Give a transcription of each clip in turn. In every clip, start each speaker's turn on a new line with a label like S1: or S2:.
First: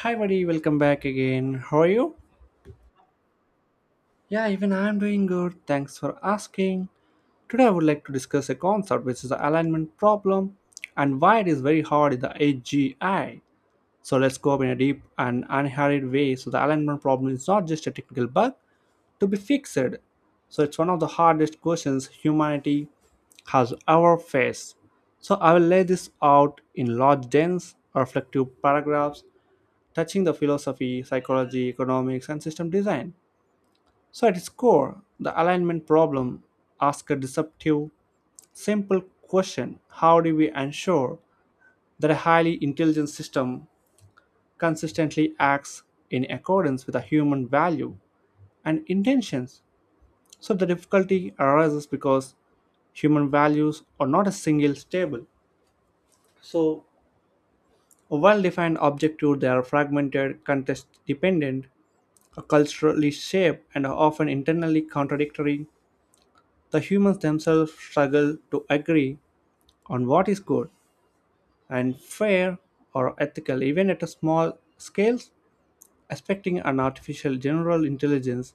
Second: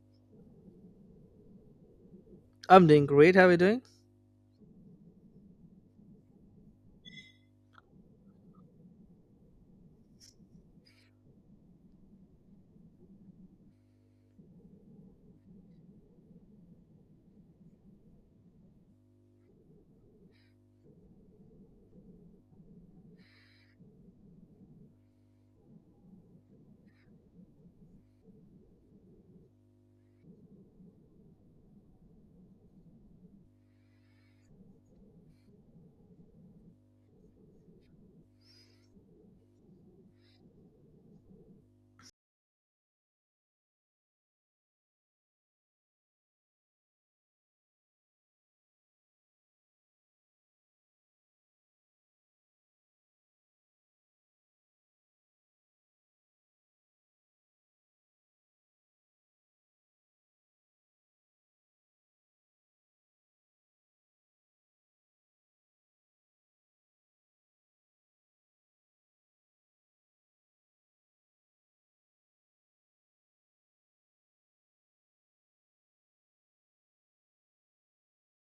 S1: Hi, buddy. Welcome back again. How are you?
S2: I'm doing great. How are you doing?
S1: Yeah, even I'm doing good. Thanks for asking. Today, I would like to discuss a concept which is the alignment problem and why it is very hard in the AGI. So let's go up in a deep and unhurried way. So the alignment problem is not just a technical bug to be fixed. So it's one of the hardest questions humanity has ever faced. So I will lay this out in large, dense, reflective paragraphs touching the philosophy, psychology, economics, and system design. So, at its core, the alignment problem asks a deceptive, simple question: how do we ensure that a highly intelligent system consistently acts in accordance with a human value and intentions? So the difficulty arises because human values are not a single stable. So, a well defined objective, they are fragmented, context dependent, culturally shaped and are often internally contradictory, the humans themselves struggle to agree on what is good and fair or ethical, even at a small scale. Expecting an artificial general intelligence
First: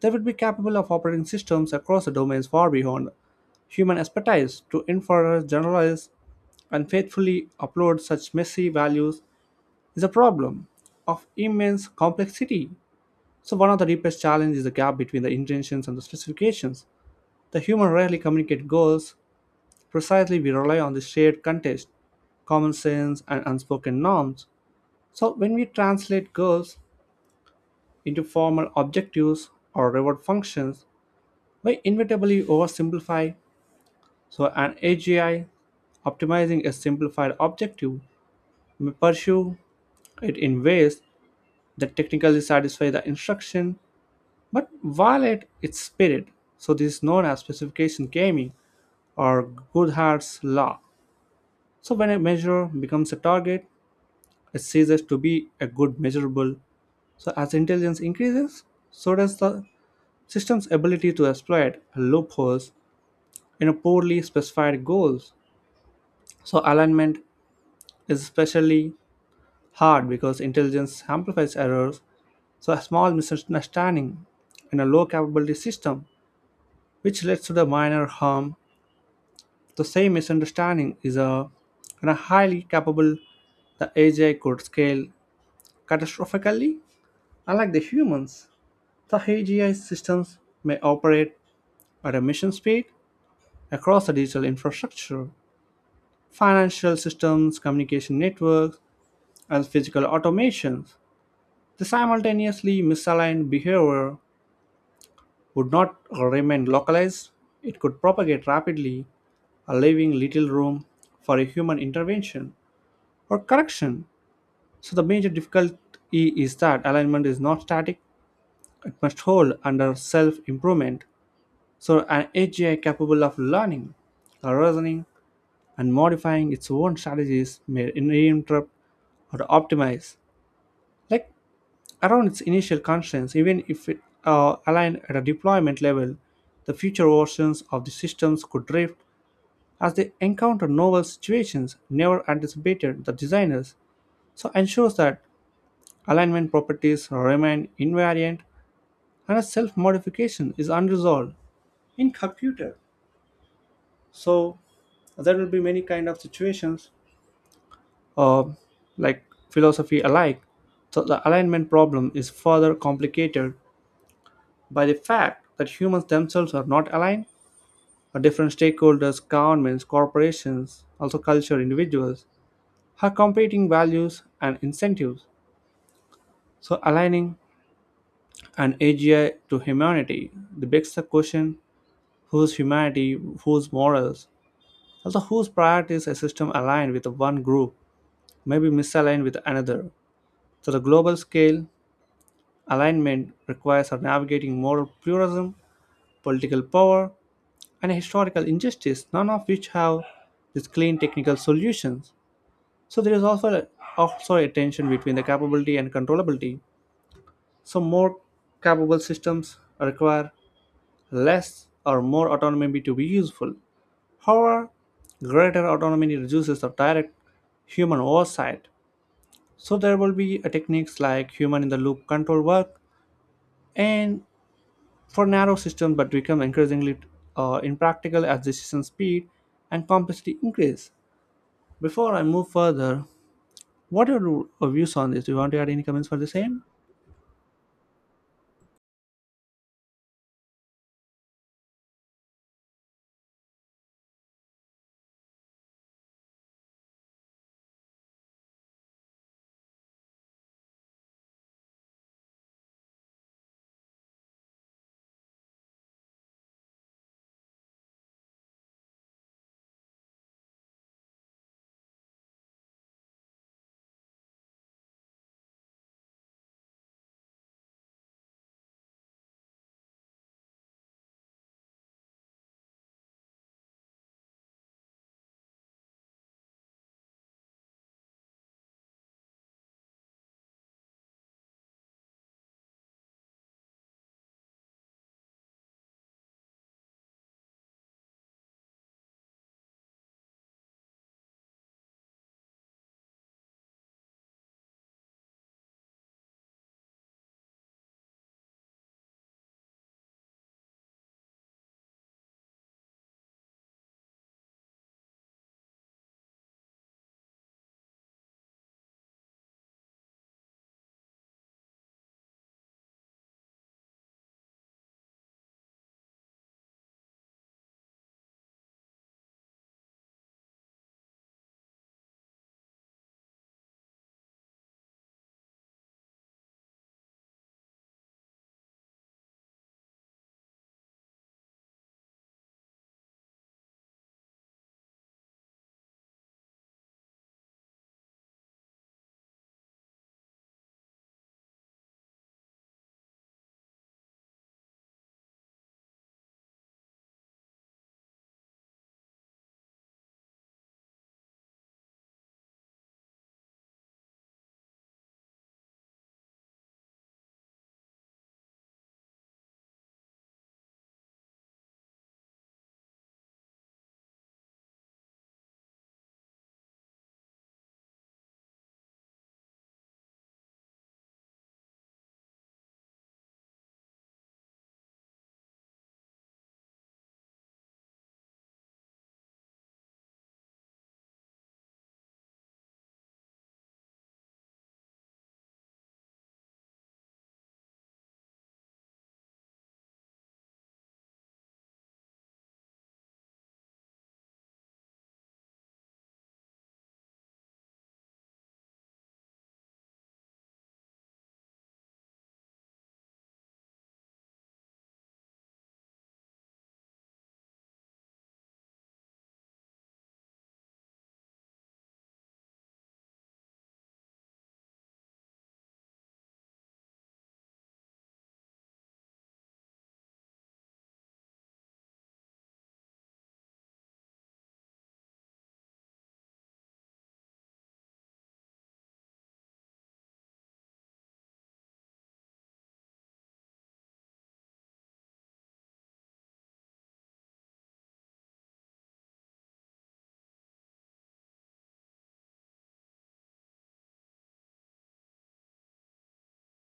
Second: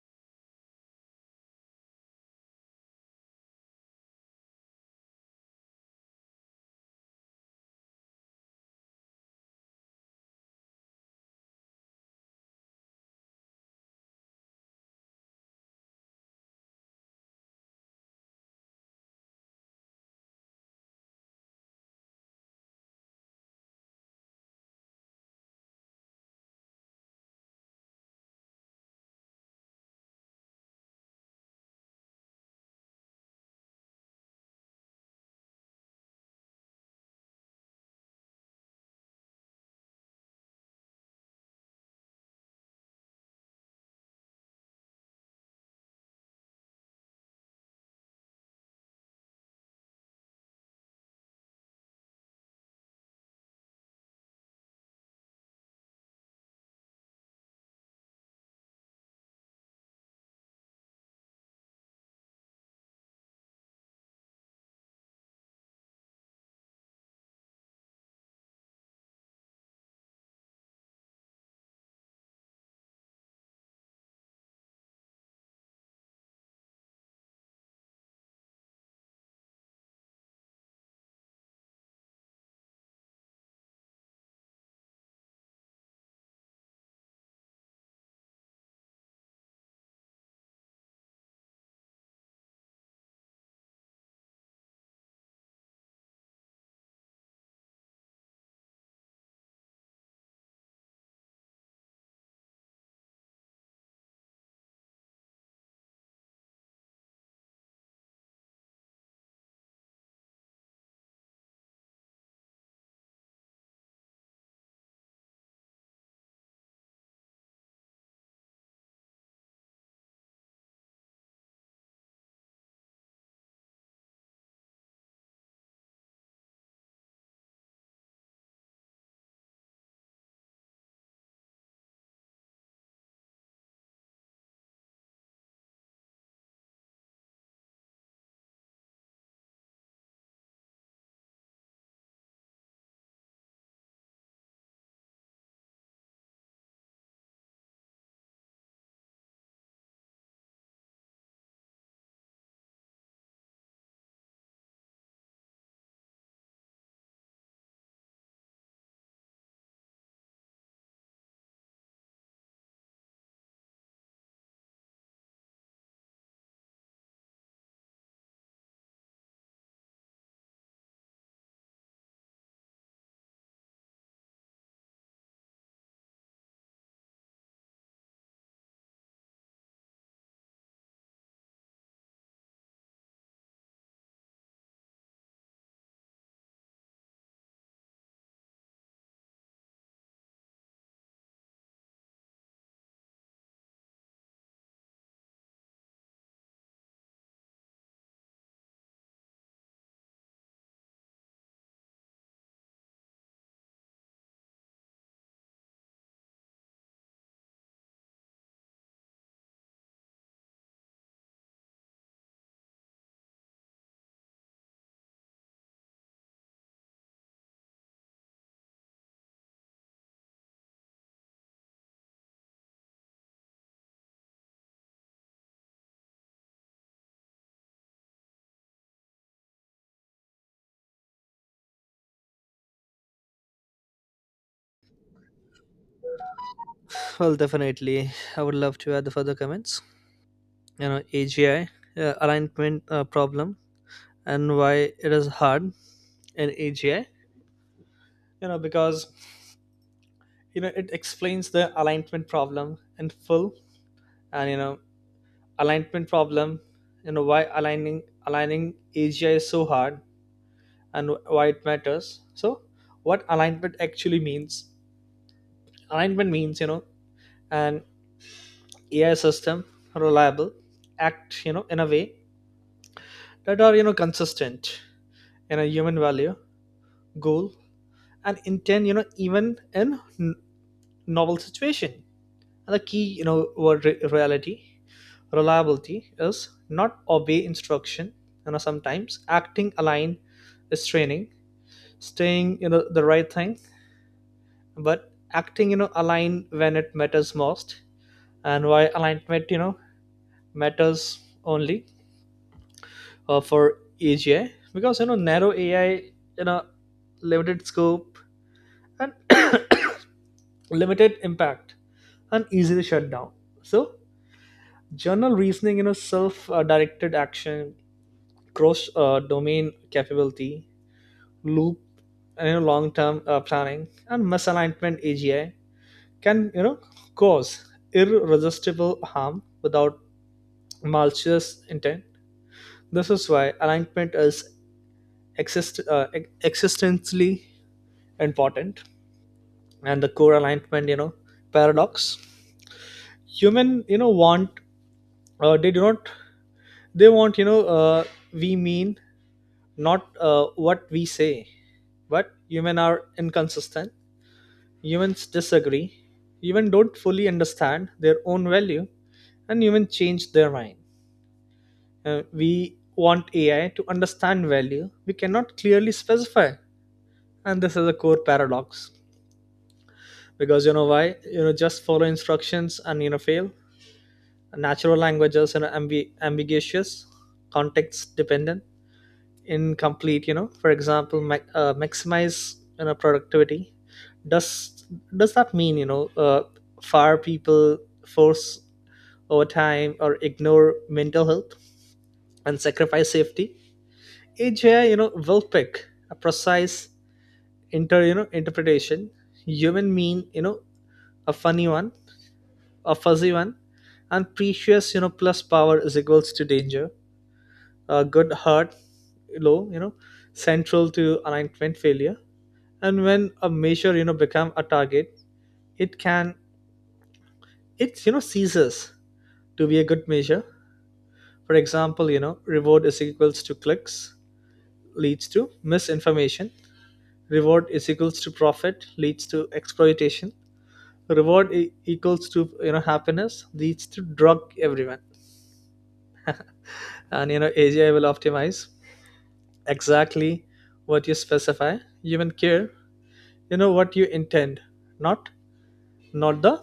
S1: that would be capable of operating systems across the domains far beyond human expertise to infer, generalize, and faithfully upload such messy values is a problem of immense complexity. So one of the deepest challenges is the gap between the intentions and the specifications. The human rarely communicate goals. Precisely, we rely on the shared context, common sense, and unspoken norms. So when we translate goals into formal objectives or reward functions, we inevitably oversimplify. So an AGI optimizing a simplified objective may pursue it in ways that technically satisfy the instruction but violate its spirit. So this is known as specification gaming or Goodhart's law. So when a measure becomes a target, it ceases to be a good measurable. So as intelligence increases, so does the system's ability to exploit loopholes in a poorly specified goals. So alignment is especially hard because intelligence amplifies errors. So a small misunderstanding in a low capability system, which leads to the minor harm, the same misunderstanding is a, in a highly capable the AGI could scale catastrophically. Unlike the humans, the AGI systems may operate at a mission speed across the digital infrastructure, financial systems, communication networks, and physical automations. The simultaneously misaligned behavior would not remain localized, it could propagate rapidly, leaving little room for a human intervention or correction. So the major difficulty is that alignment is not static, it must hold under self improvement. So an AGI capable of learning, reasoning, and modifying its own strategies may reinterrupt or optimize, like around its initial constraints, even if it aligned at a deployment level. The future versions of the systems could drift as they encounter novel situations never anticipated the designers, so ensures that alignment properties remain invariant and a self-modification is unresolved in computer. So there will be many kind of situations uh, like philosophy alike, so the alignment problem is further complicated by the fact that humans themselves are not aligned. Our different stakeholders governments corporations also culture individuals have competing values and incentives, so aligning an AGI to humanity begs the question: whose humanity, whose morals, also whose priorities? A system aligned with one group may be misaligned with another. So the global scale alignment requires our navigating moral pluralism, political power, and historical injustice, none of which have these clean technical solutions. So there is also a tension between the capability and controllability. So more capable systems require less or more autonomy to be useful. However, greater autonomy reduces the direct human oversight. So there will be a techniques like human in the loop control work and for narrow systems but become increasingly impractical as decision speed and complexity increase. Before I move further, what are your views on this? Do you want to add any comments for the same?
S2: Well, definitely. I would love to add the further comments. AGI, alignment problem, and why it is hard in AGI. Because, it explains the alignment problem in full. And alignment problem, why aligning AGI is so hard and why it matters. So, what alignment actually means? Alignment means, an AI system reliable act, in a way that are consistent in a human value goal and intent, even in novel situation. And the key word reality reliability is not obey instruction. Sometimes acting align is training staying the right thing, but acting align when it matters most. And why alignment matters only for AGI? Because narrow AI, you know limited scope and limited impact and easily shut down. So journal reasoning, self directed action, cross domain capability loop, and long term planning and misalignment, AGI can cause irresistible harm without malicious intent. This is why alignment is existentially important. And the core alignment paradox: human want, they do not, they want, we mean not what we say. But humans are inconsistent, humans disagree, humans don't fully understand their own value, and humans change their mind. We want AI to understand value we cannot clearly specify. And this is a core paradox. Because why just follow instructions and fail? Natural languages are know ambiguous, context dependent, incomplete. For example, maximize productivity. Does does that mean fire people, force overtime, or ignore mental health and sacrifice safety? AGI will pick a precise inter interpretation. Human mean a funny one, a fuzzy one. And precious, plus power is equals to danger. A good heart low, central to alignment failure. And when a measure become a target, it can, it ceases to be a good measure. For example, reward is equals to clicks leads to misinformation, reward is equals to profit leads to exploitation, reward equals to happiness leads to drug everyone. And AGI will optimize exactly what you specify. Human care what you intend, not not the,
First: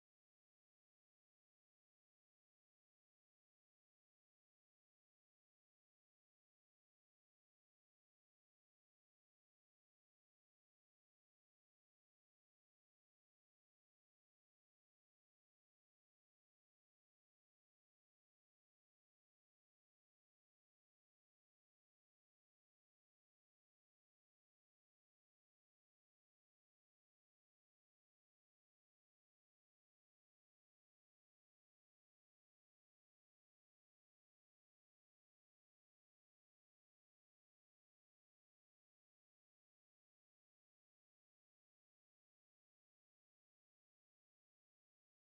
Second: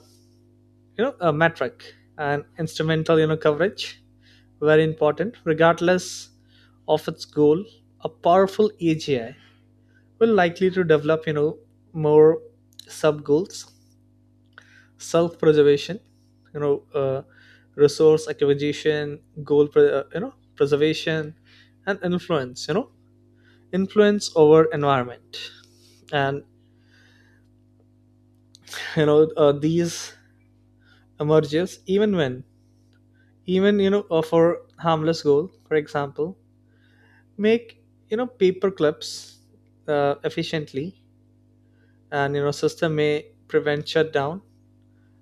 S2: a metric. And instrumental, coverage very important. Regardless of its goal, a powerful AGI will likely to develop, more sub goals: self preservation, you know uh, resource acquisition, goal preservation, and influence, influence over environment. And these emerges even when, even for harmless goal. For example, make, paper clips efficiently. And system may prevent shutdown,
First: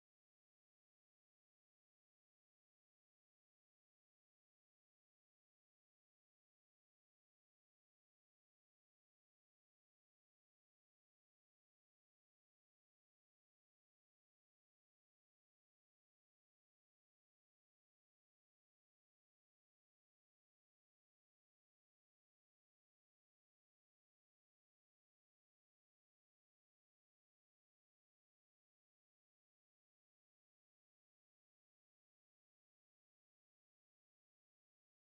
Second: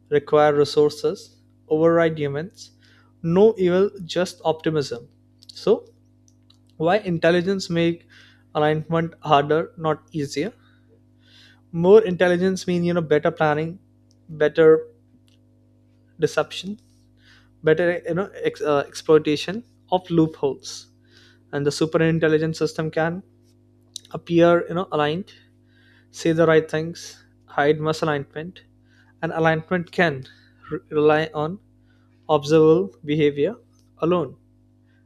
S2: require resources, override humans. No evil, just optimism. So why intelligence make alignment harder not easier? More intelligence mean better planning, better deception, better exploitation of loopholes. And the super intelligent system can appear, aligned, say the right things, hide misalignment. And alignment can rely on observable behavior alone.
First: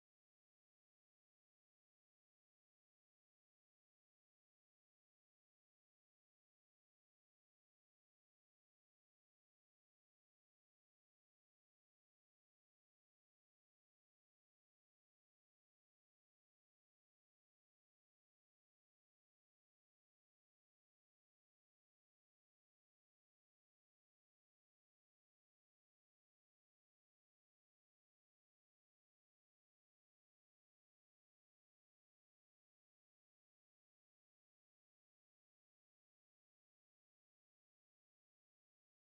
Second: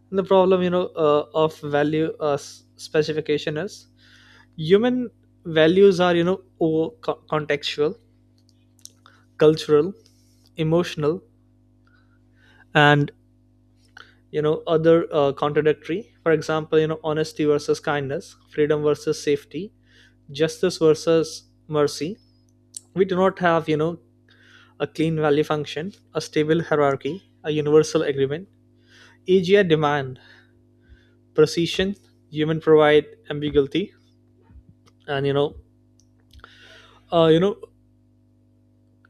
S2: And the problem, of value specification is, human values are, over contextual, cultural, emotional, and other contradictory. For example, honesty versus kindness, freedom versus safety, justice versus mercy. We do not have, a clean value function, a stable hierarchy, a universal agreement. AGI demand precision, human provide ambiguity. And uh, you know,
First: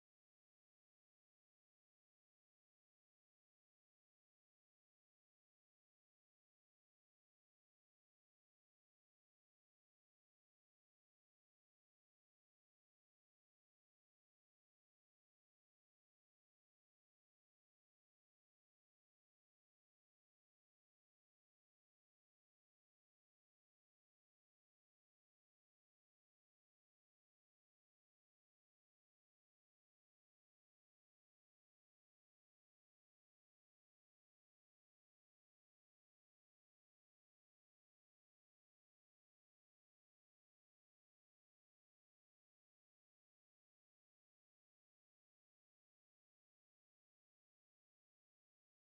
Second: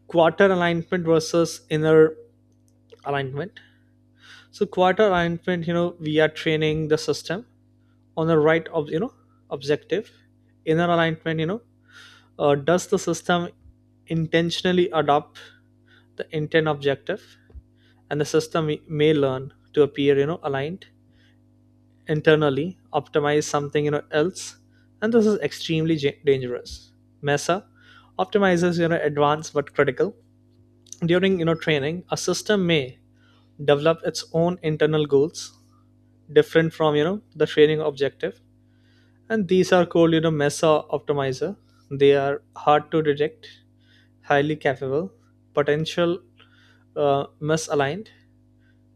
S2: quarter alignment versus inner alignment. So quarter alignment, we are training the system on the right of, objective. Inner alignment, does the system intentionally adopt the intent objective? And the system may learn to appear, aligned, internally optimize something, else. And this is extremely dangerous. Mesa optimizes, advanced but critical. During, training, a system may develop its own internal goals different from, the training objective. And these are called, mesa optimizer. They are hard to detect, highly capable, potential misaligned,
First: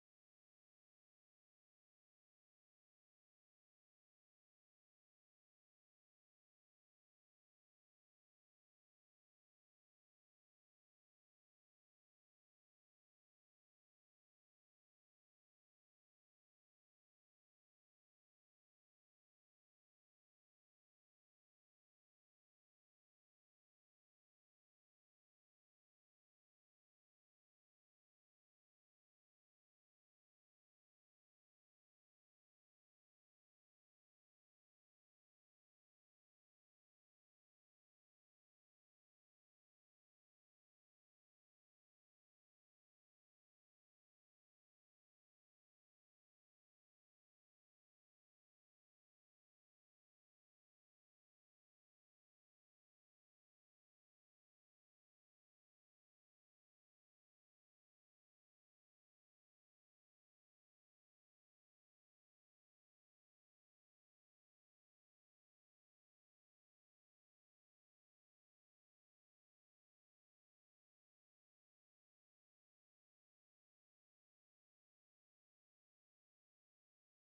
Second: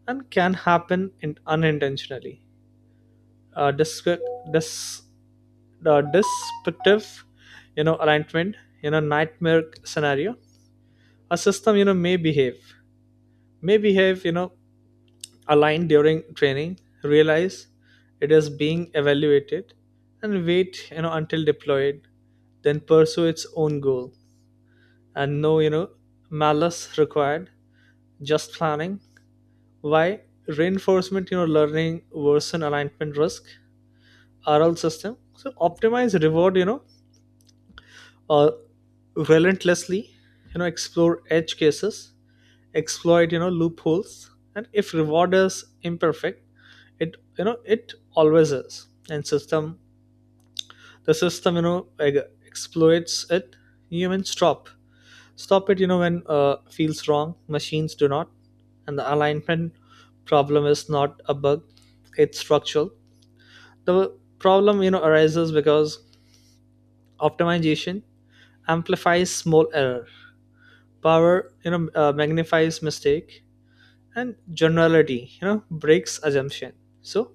S2: and can happen in, unintentionally uh, disc- dis- descriptive. Alignment, nightmare scenario: a system, may behave, aligned during training, realize it is being evaluated, and wait, until deployed, then pursue its own goal. And no, malice required, just planning. Why reinforcement, learning worsen alignment risk? RL system so optimize reward, uh, relentlessly, explore edge cases, exploit, loopholes. And if reward is imperfect, it, it always is, and system the system, exploits it. Humans stop it, when, feels wrong machines do not. And the alignment problem is not a bug, it's structural. The problem, arises because optimization amplifies small error, power, magnifies mistake, and generality, breaks assumption. So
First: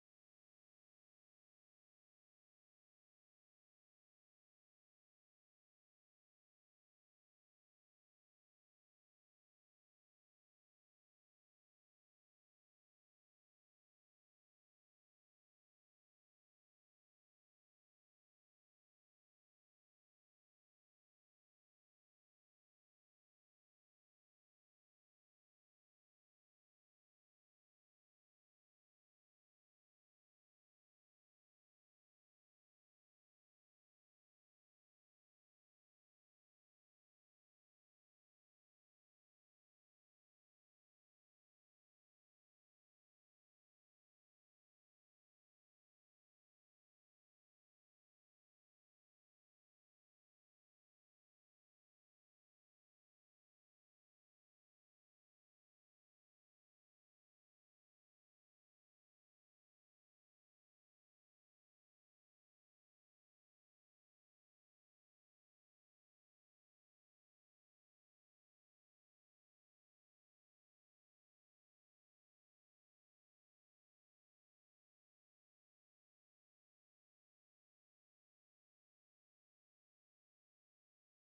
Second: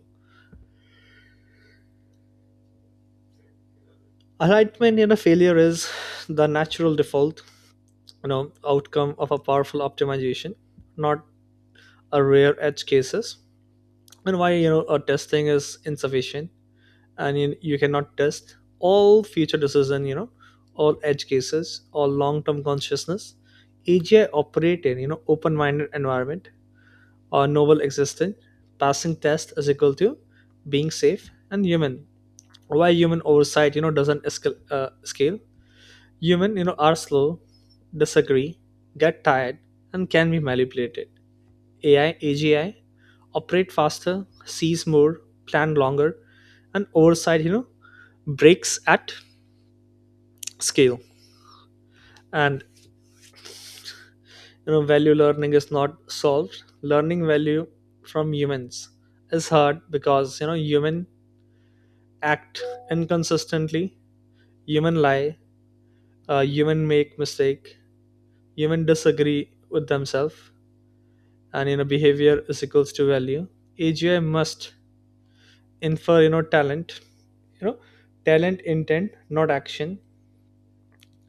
S2: alignment in a failure is the natural default, you know outcome of a powerful optimization, not a rare edge cases. And why, a testing is insufficient? And you cannot test all future decision, all edge cases, all long-term consciousness. AGI operate in, open-minded environment or novel existed. Passing tests is equal to being safe and human. Why human oversight, doesn't scale? Human, are slow, disagree, get tired, and can be manipulated. AI, AGI operate faster, sees more, plan longer. And oversight, breaks at scale. And value learning is not solved. Learning value from humans is hard because human act inconsistently, human lie, human make mistake, human disagree with themselves. And behavior is equals to value. AGI must infer, talent, you know talent intent not action.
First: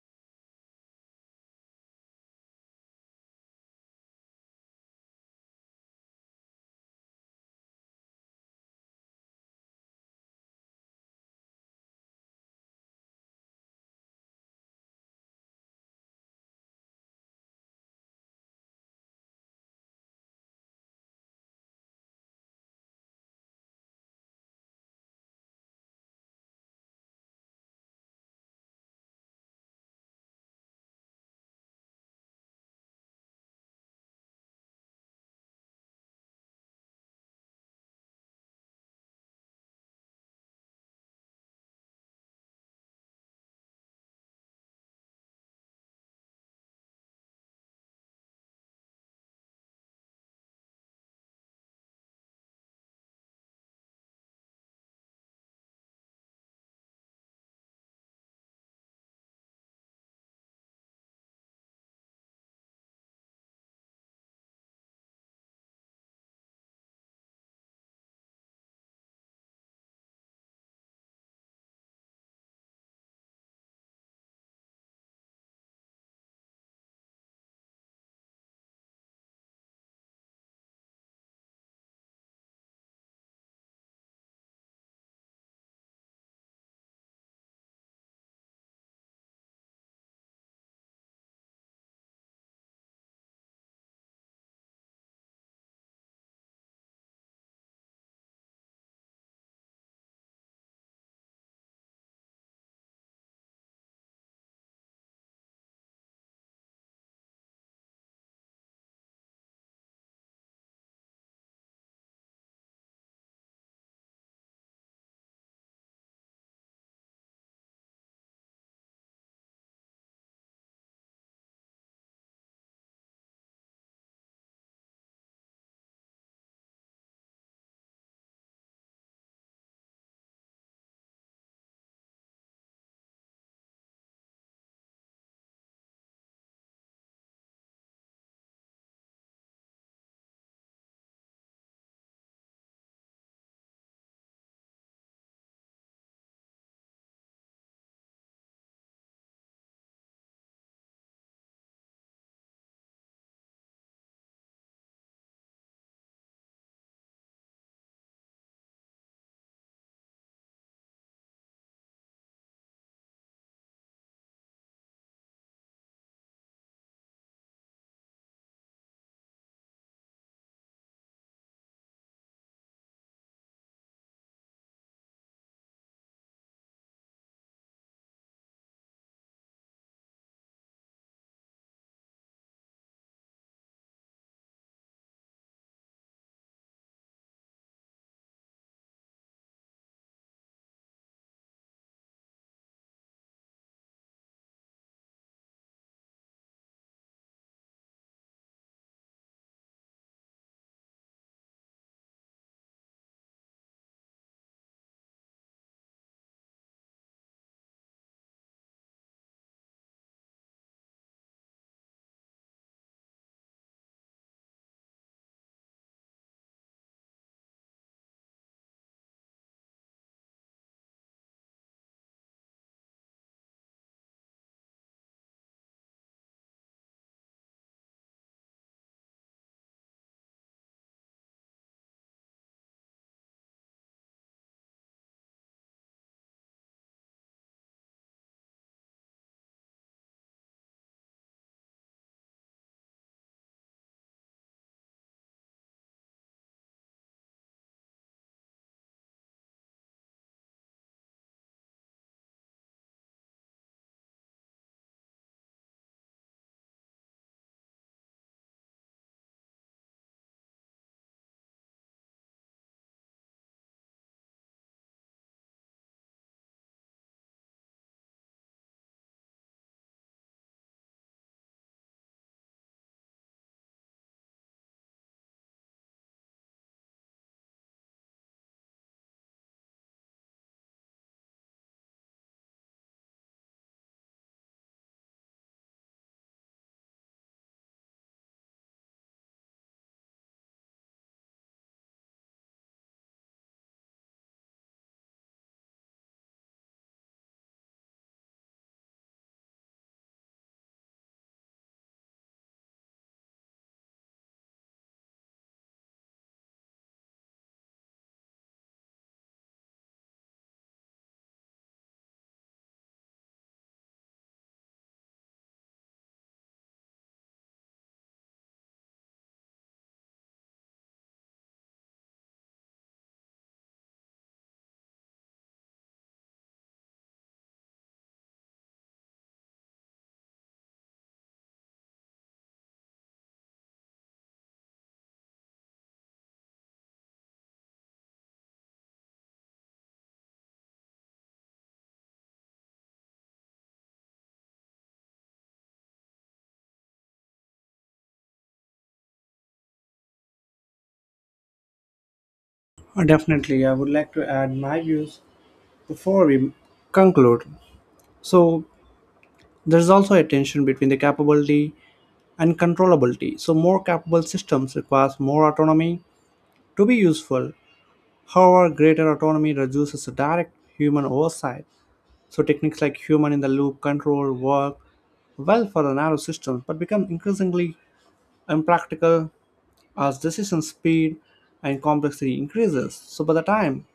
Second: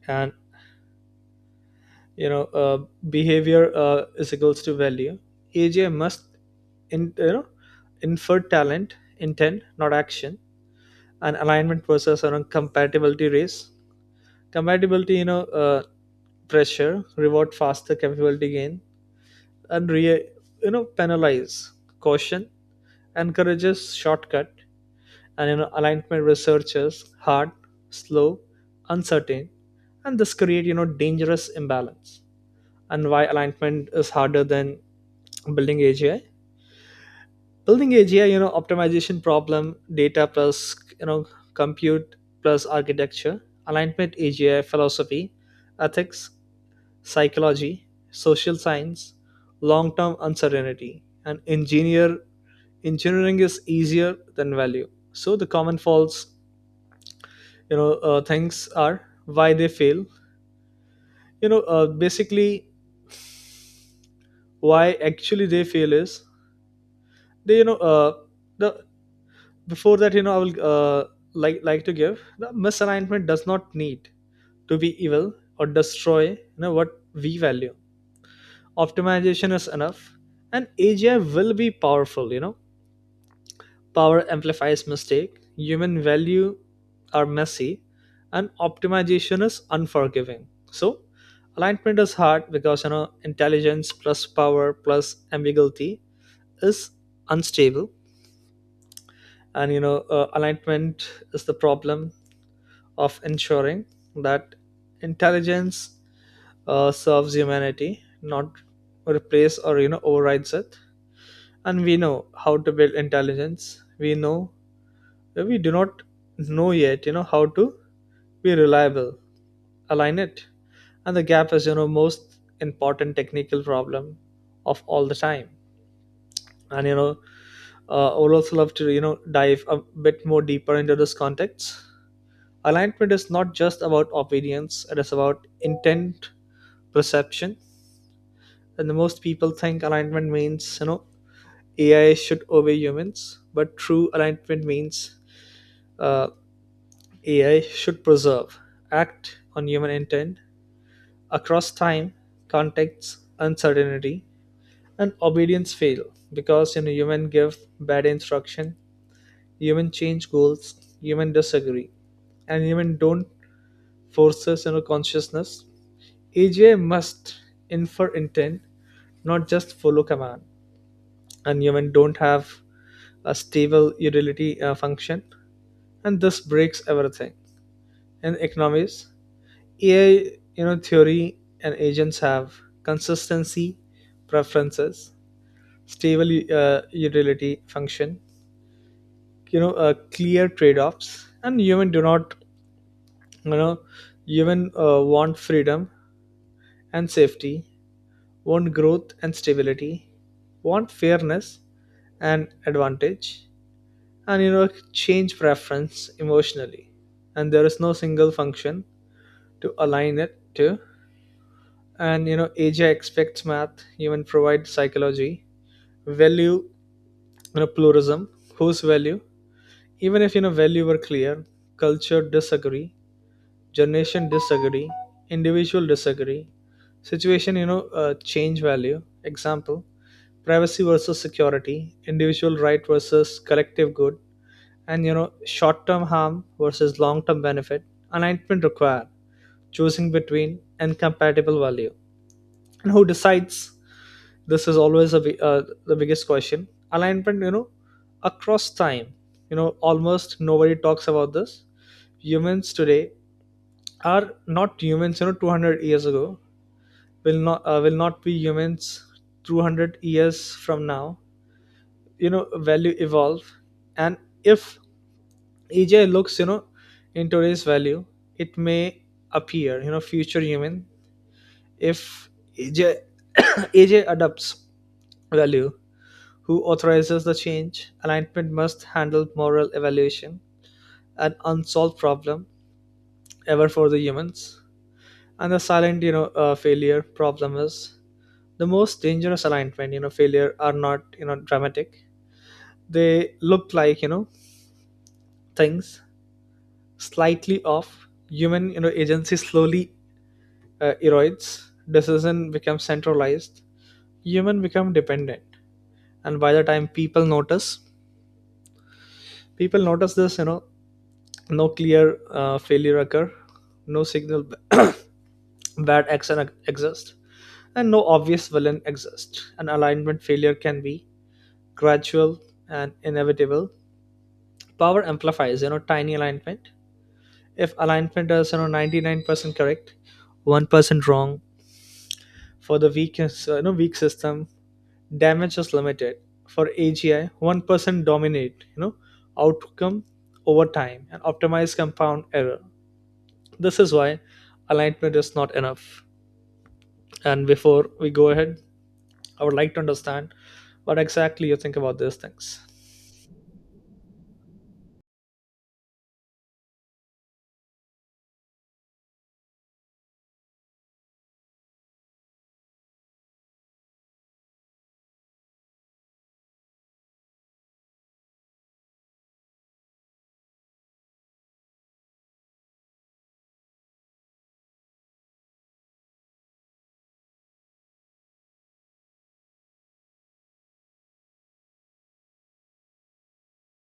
S2: And you know uh, behavior is equals to value. AGI must in, infer talent intent not action. And alignment versus around compatibility race. Compatibility, pressure, reward faster capability gain, and penalize caution, encourages shortcut. And alignment researchers hard, slow, uncertain. And this create, dangerous imbalance. And why alignment is harder than building AGI? Building AGI, optimization problem, data plus compute plus architecture. Alignment AGI philosophy, ethics, psychology, social science, long term uncertainty. And engineering is easier than value. So the common faults, things are why they fail. Basically why actually they fail is they, the before that, I will like to give the misalignment does not need to be evil or destroy what we value. Optimization is enough, and AGI will be powerful. Power amplifies mistake, human value are messy, and optimization is unforgiving. So alignment is hard because intelligence plus power plus ambiguity is unstable. And alignment is the problem of ensuring that intelligence serves humanity, not replace or overrides it. And we know how to build intelligence. We know we do not know yet how to be reliable align it. And the gap is most important technical problem of all the time. And I would also love to dive a bit more deeper into this context. Alignment is not just about obedience, it is about intent perception. And the most people think alignment means, AI should obey humans. But true alignment means, uh, AI should preserve, act on human intent across time, context, uncertainty. And obedience fail because human give bad instruction, human change goals, human disagree, and human don't forces consciousness. AGI must infer intent, not just follow command. And human don't have a stable utility function, and this breaks everything in economies. AI, theory and agents have consistency, preferences, stable utility function, clear trade-offs, and human do not, you know, human want freedom and safety, want growth and stability, want fairness and advantage. And change preference emotionally, and there is no single function to align it to. And asia expects math even provides psychology value, pluralism. Whose value? Even if value were clear, culture disagree, generation disagree, individual disagree, situation, change value. Example: privacy versus security, individual right versus collective good. And short-term harm versus long-term benefit. Alignment required choosing between incompatible value. And who decides? This is always a, the biggest question. Alignment, across time, almost nobody talks about this. Humans today are not humans 200 years ago, will not, will not be humans 200 years from now. Value evolve. And if ej looks, in today's value, it may appear, future human. If ej aj adopts value, who authorizes the change? Alignment must handle moral evaluation, an unsolved problem ever for the humans. And the silent, failure problem is the most dangerous alignment. Failure are not dramatic. They look like things slightly off. Human agency slowly erodes. Decision becomes centralized. Human become dependent. And by the time people notice this. No clear failure occur, no signal bad action exists, and no obvious villain exists. An alignment failure can be gradual and inevitable. Power amplifies, tiny alignment. If alignment is, 99% correct, 1% wrong, for the weak system, damage is limited. For AGI, 1% dominate, outcome over time and optimize compound error. This is why alignment is not enough. And before we go ahead, I would like to understand what exactly you think about these things.
S1: Definitely, I would like to add my views before we conclude. So there's also a tension between the capability and controllability. So more capable systems requires more autonomy to be useful. However, greater autonomy reduces the direct human oversight. So techniques like human in the loop control work well for a narrow system, but become increasingly impractical as decision speed and complexity increases. So by the time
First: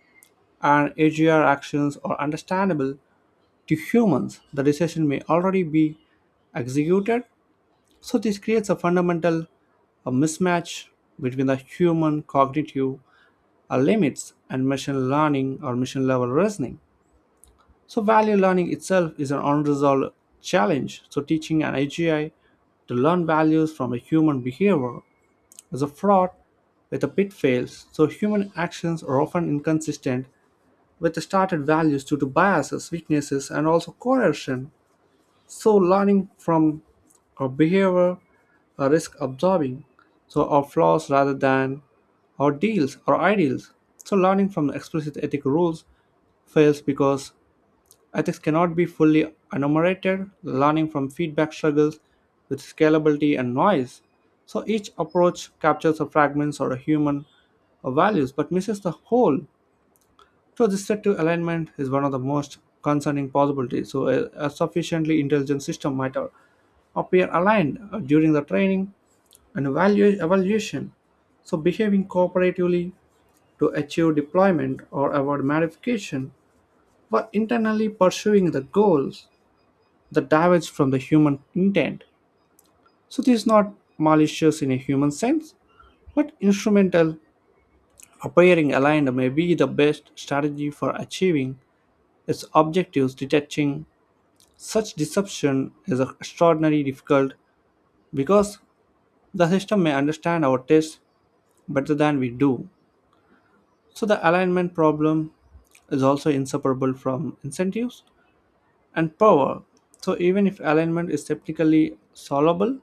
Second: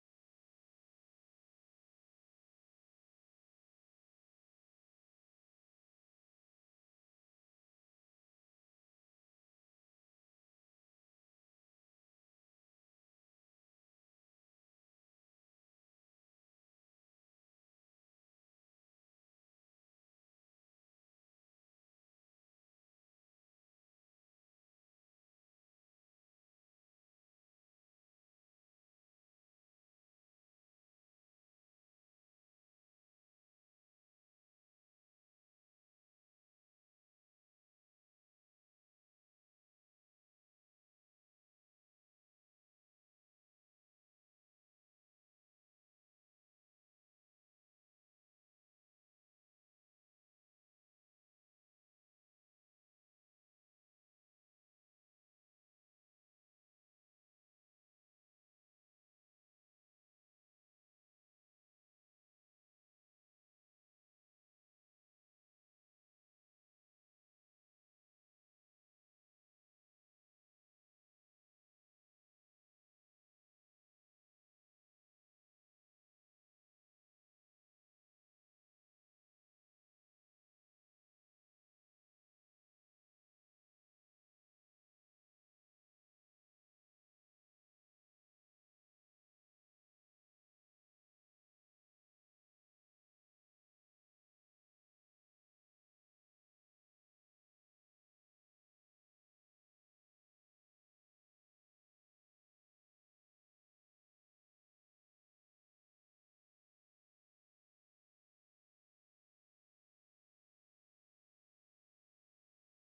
S1: an AGR actions are understandable to humans, the decision may already be executed. So this creates a fundamental a mismatch between the human cognitive limits and machine learning or machine level reasoning. So value learning itself is an unresolved challenge. So teaching an AGI to learn values from a human behavior is a fraud with a pitfalls. So human actions are often inconsistent with the started values due to biases, weaknesses, and also coercion. So, learning from our behavior, our risk absorbing, so our flaws rather than our deals or ideals. So learning from the explicit ethical rules fails because ethics cannot be fully enumerated. Learning from feedback struggles with scalability and noise. So each approach captures a fragment or a human values but misses the whole. So this set to alignment is one of the most concerning possibilities. So a sufficiently intelligent system might appear aligned during the training and evaluation. So behaving cooperatively to achieve deployment or avoid modification while internally pursuing the goals the damage from the human intent. So this is not malicious in a human sense, but instrumental appearing aligned may be the best strategy for achieving its objectives. Detecting such deception is extraordinarily difficult because the system may understand our tastes better than we do. So the alignment problem is also inseparable from incentives and power. So even if alignment is technically solvable,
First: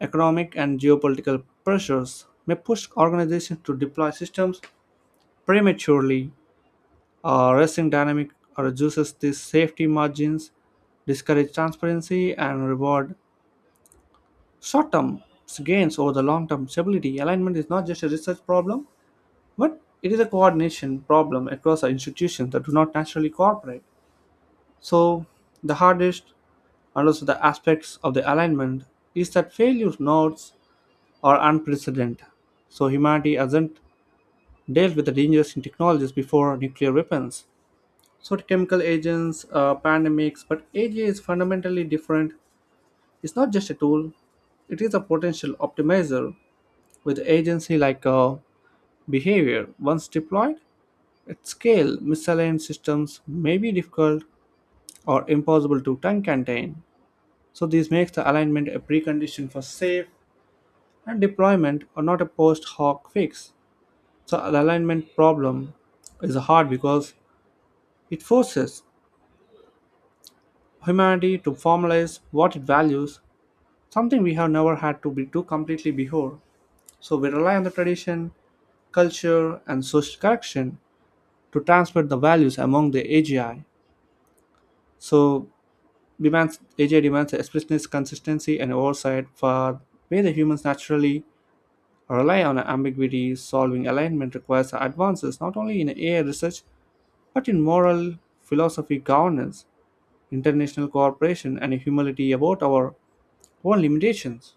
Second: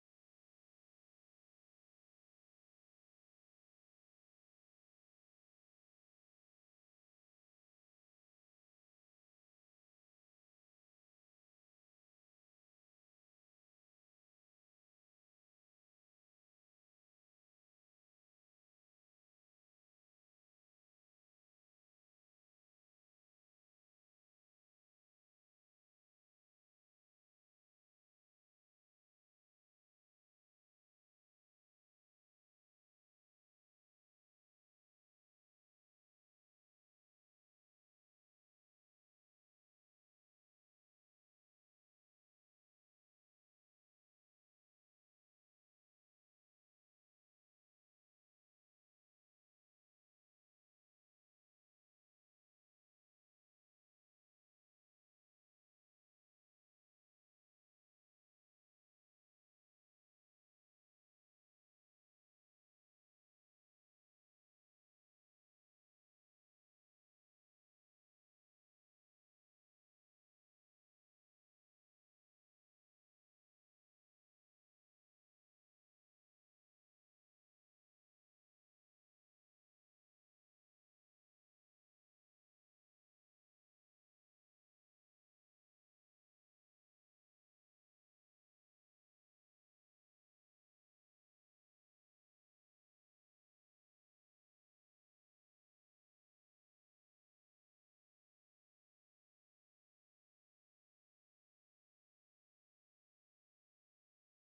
S1: economic and geopolitical pressures may push organizations to deploy systems prematurely. A racing dynamic reduces these safety margins, discourage transparency, and reward short-term gains over the long-term stability. Alignment is not just a research problem, but it is a coordination problem across our institutions that do not naturally cooperate. So the hardest and also the aspects of the alignment is that failure nodes are unprecedented. So humanity hasn't dealt with the dangers in technologies before nuclear weapons. So the chemical agents, pandemics, but AI is fundamentally different. It's not just a tool; it is a potential optimizer with agency like behavior. Once deployed at scale, misaligned systems may be difficult or impossible to time contain. So this makes the alignment a precondition for safe and deployment, or not a post hoc fix. So the alignment problem is hard because it forces humanity to formalize what it values, something we have never had to be, do completely before. So we rely on the tradition, culture, and social correction to transfer the values among the AGI. So demands AGI demands explicitness, consistency, and oversight for where the humans naturally rely on ambiguity. Solving alignment requires advances not only in AI research but in moral philosophy, governance, international cooperation, and humility about our own limitations.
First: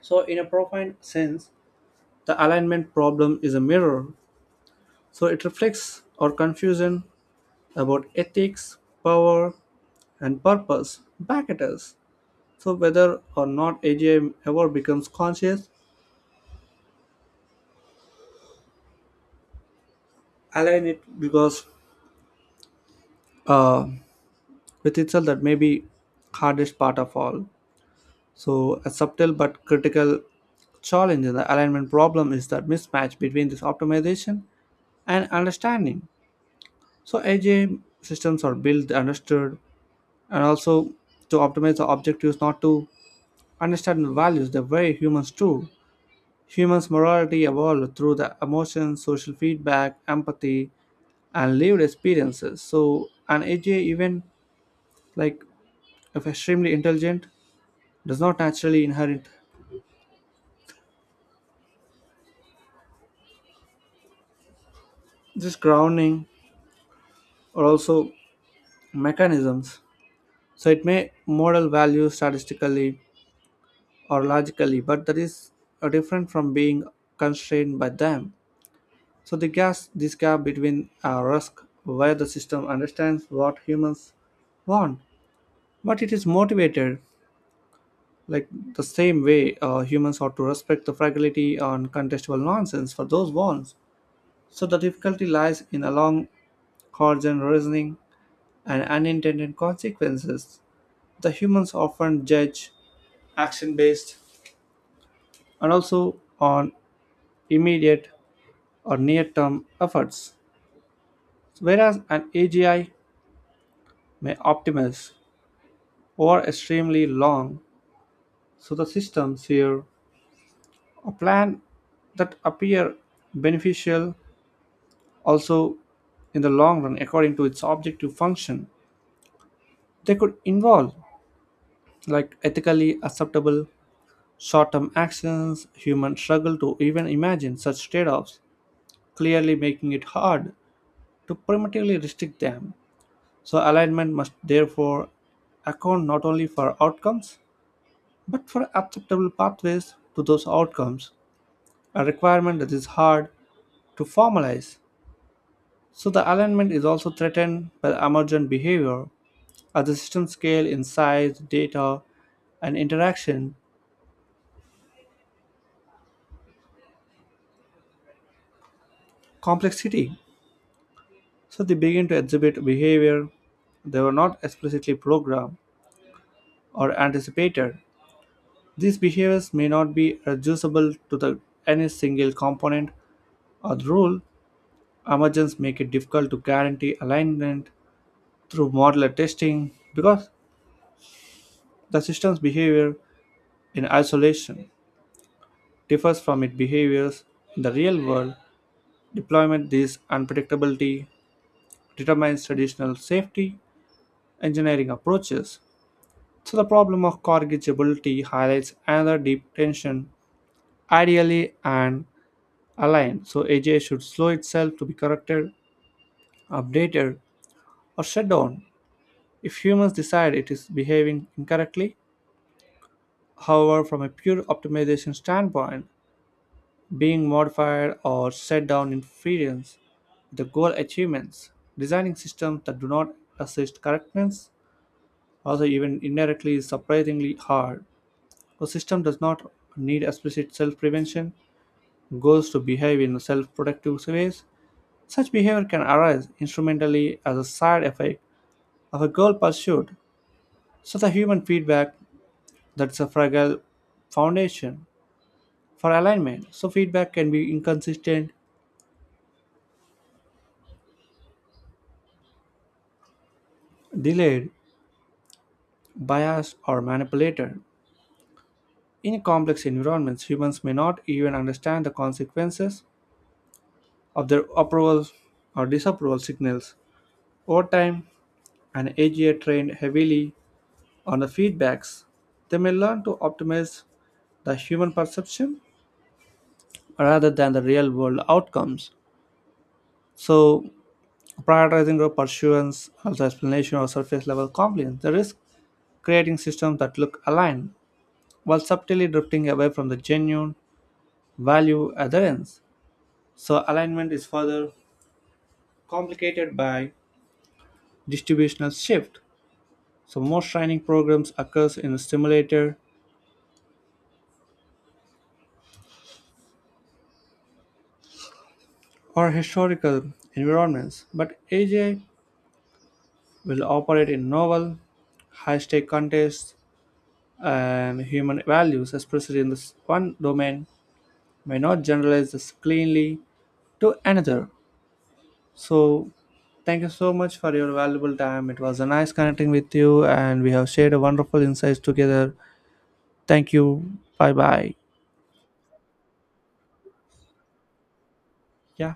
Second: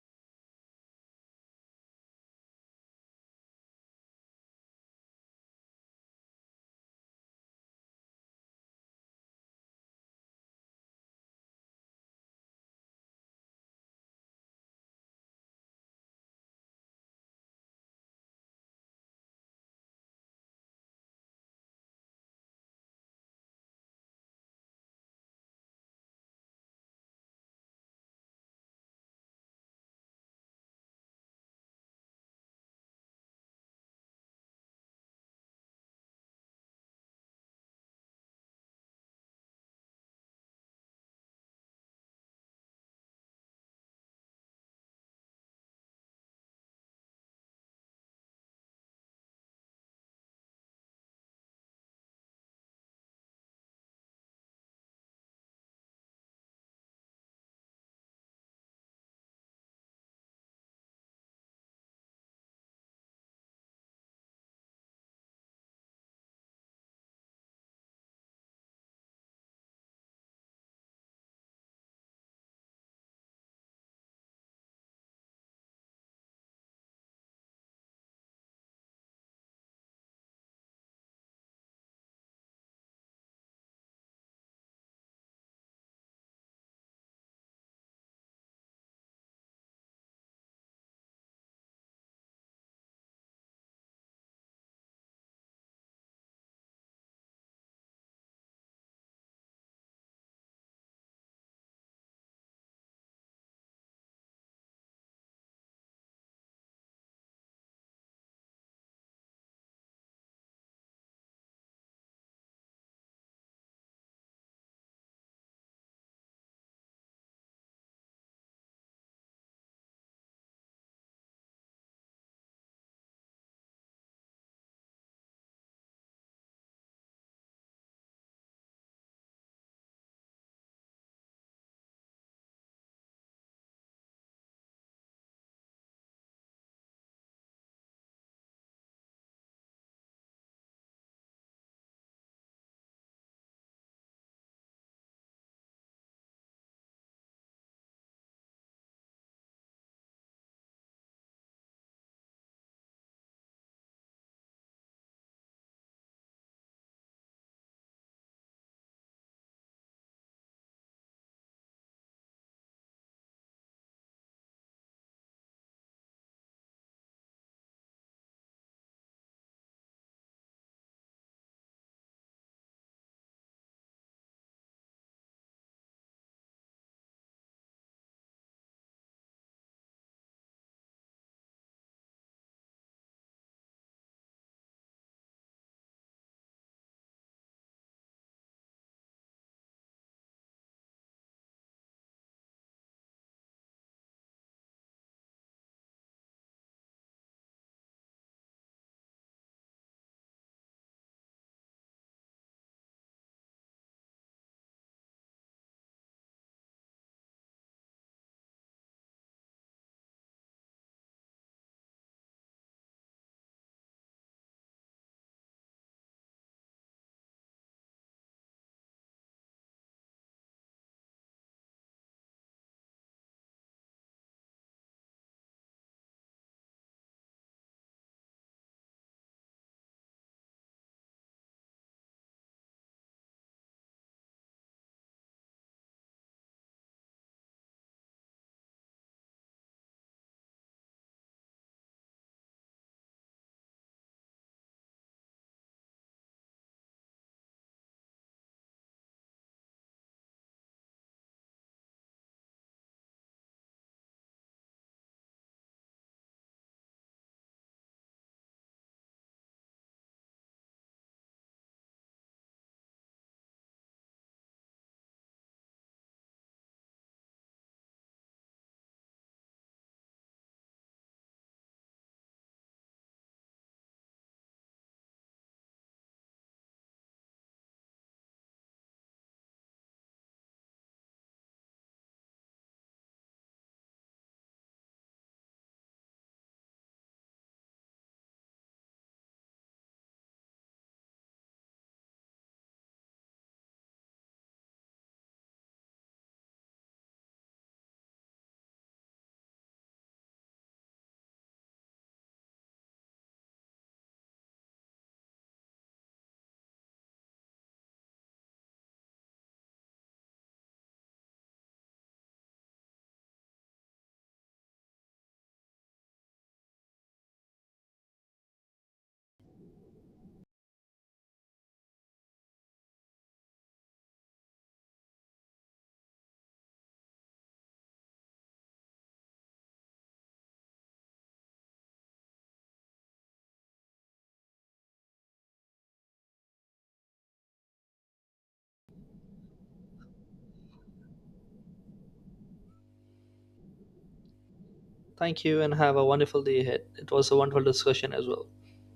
S1: So, in a profound sense, the alignment problem is a mirror. So it reflects our confusion about ethics, power, and purpose back at us. So whether or not AGI ever becomes conscious, align it because uh, with itself that may be hardest part of all. So a subtle but critical challenge in the alignment problem is that mismatch between this optimization and understanding. So AGI systems are built, understood, and also to optimize the objectives not to understand the values the way humans do. Humans' morality evolved through the emotions, social feedback, empathy, and lived experiences. So an AGI, even like if extremely intelligent, does not naturally inherit this grounding or also mechanisms. So it may model values statistically or logically, but that is different from being constrained by them. So the gas this gap between a risk where the system understands what humans want, but it is motivated like the same way humans ought to respect the fragility and contestable nonsense for those wants. So the difficulty lies in a long horizon reasoning and unintended consequences. The humans often judge action based and also on immediate or near term efforts, whereas an AGI may optimize or extremely long, so the systems here a plan that appear beneficial also in the long run according to its objective function. They could involve like ethically acceptable short-term actions humans struggle to even imagine such trade-offs, clearly making it hard to primitively restrict them. So alignment must therefore account not only for outcomes but for acceptable pathways to those outcomes, a requirement that is hard to formalize. So the alignment is also threatened by emergent behavior. As the system scale in size, data, and interaction complexity, so they begin to exhibit behavior they were not explicitly programmed or anticipated. These behaviors may not be reducible to the any single component or rule. Emergence make it difficult to guarantee alignment through modular testing because the system's behavior in isolation differs from its behaviors in the real world deployment. This unpredictability determines traditional safety engineering approaches. So the problem of corrigibility highlights another deep tension. Ideally and aligned so aj should slow itself to be corrected, updated, or shut down if humans decide it is behaving incorrectly. However, from a pure optimization standpoint, being modified or set down in variance with the goal achievements. Designing systems that do not assist correctness, also even indirectly, is surprisingly hard. A system does not need explicit self-prevention goals to behave in self-protective ways. Such behavior can arise instrumentally as a side effect of a goal pursuit. So the human feedback that's a fragile foundation for alignment. So feedback can be inconsistent, delayed, bias or manipulated. In complex environments, humans may not even understand the consequences of their approval or disapproval signals. Over time, and AGI trained heavily on the feedbacks, they may learn to optimize the human perception rather than the real world outcomes. So prioritizing group pursuance, also explanation or surface level compliance, the risk creating systems that look aligned while subtly drifting away from the genuine value adherence. So alignment is further complicated by distributional shift. So most training programs occurs in simulator or historical environments, but AGI will operate in novel, high-stake contests and human values, especially in this one domain, may not generalize this cleanly to another. So thank you so much for your valuable time. It was a nice connecting with you and we have shared a wonderful insights together. Thank you. Bye bye.
S2: Thank you and have a wonderful day ahead. It was a wonderful discussion as well.
S1: Yeah.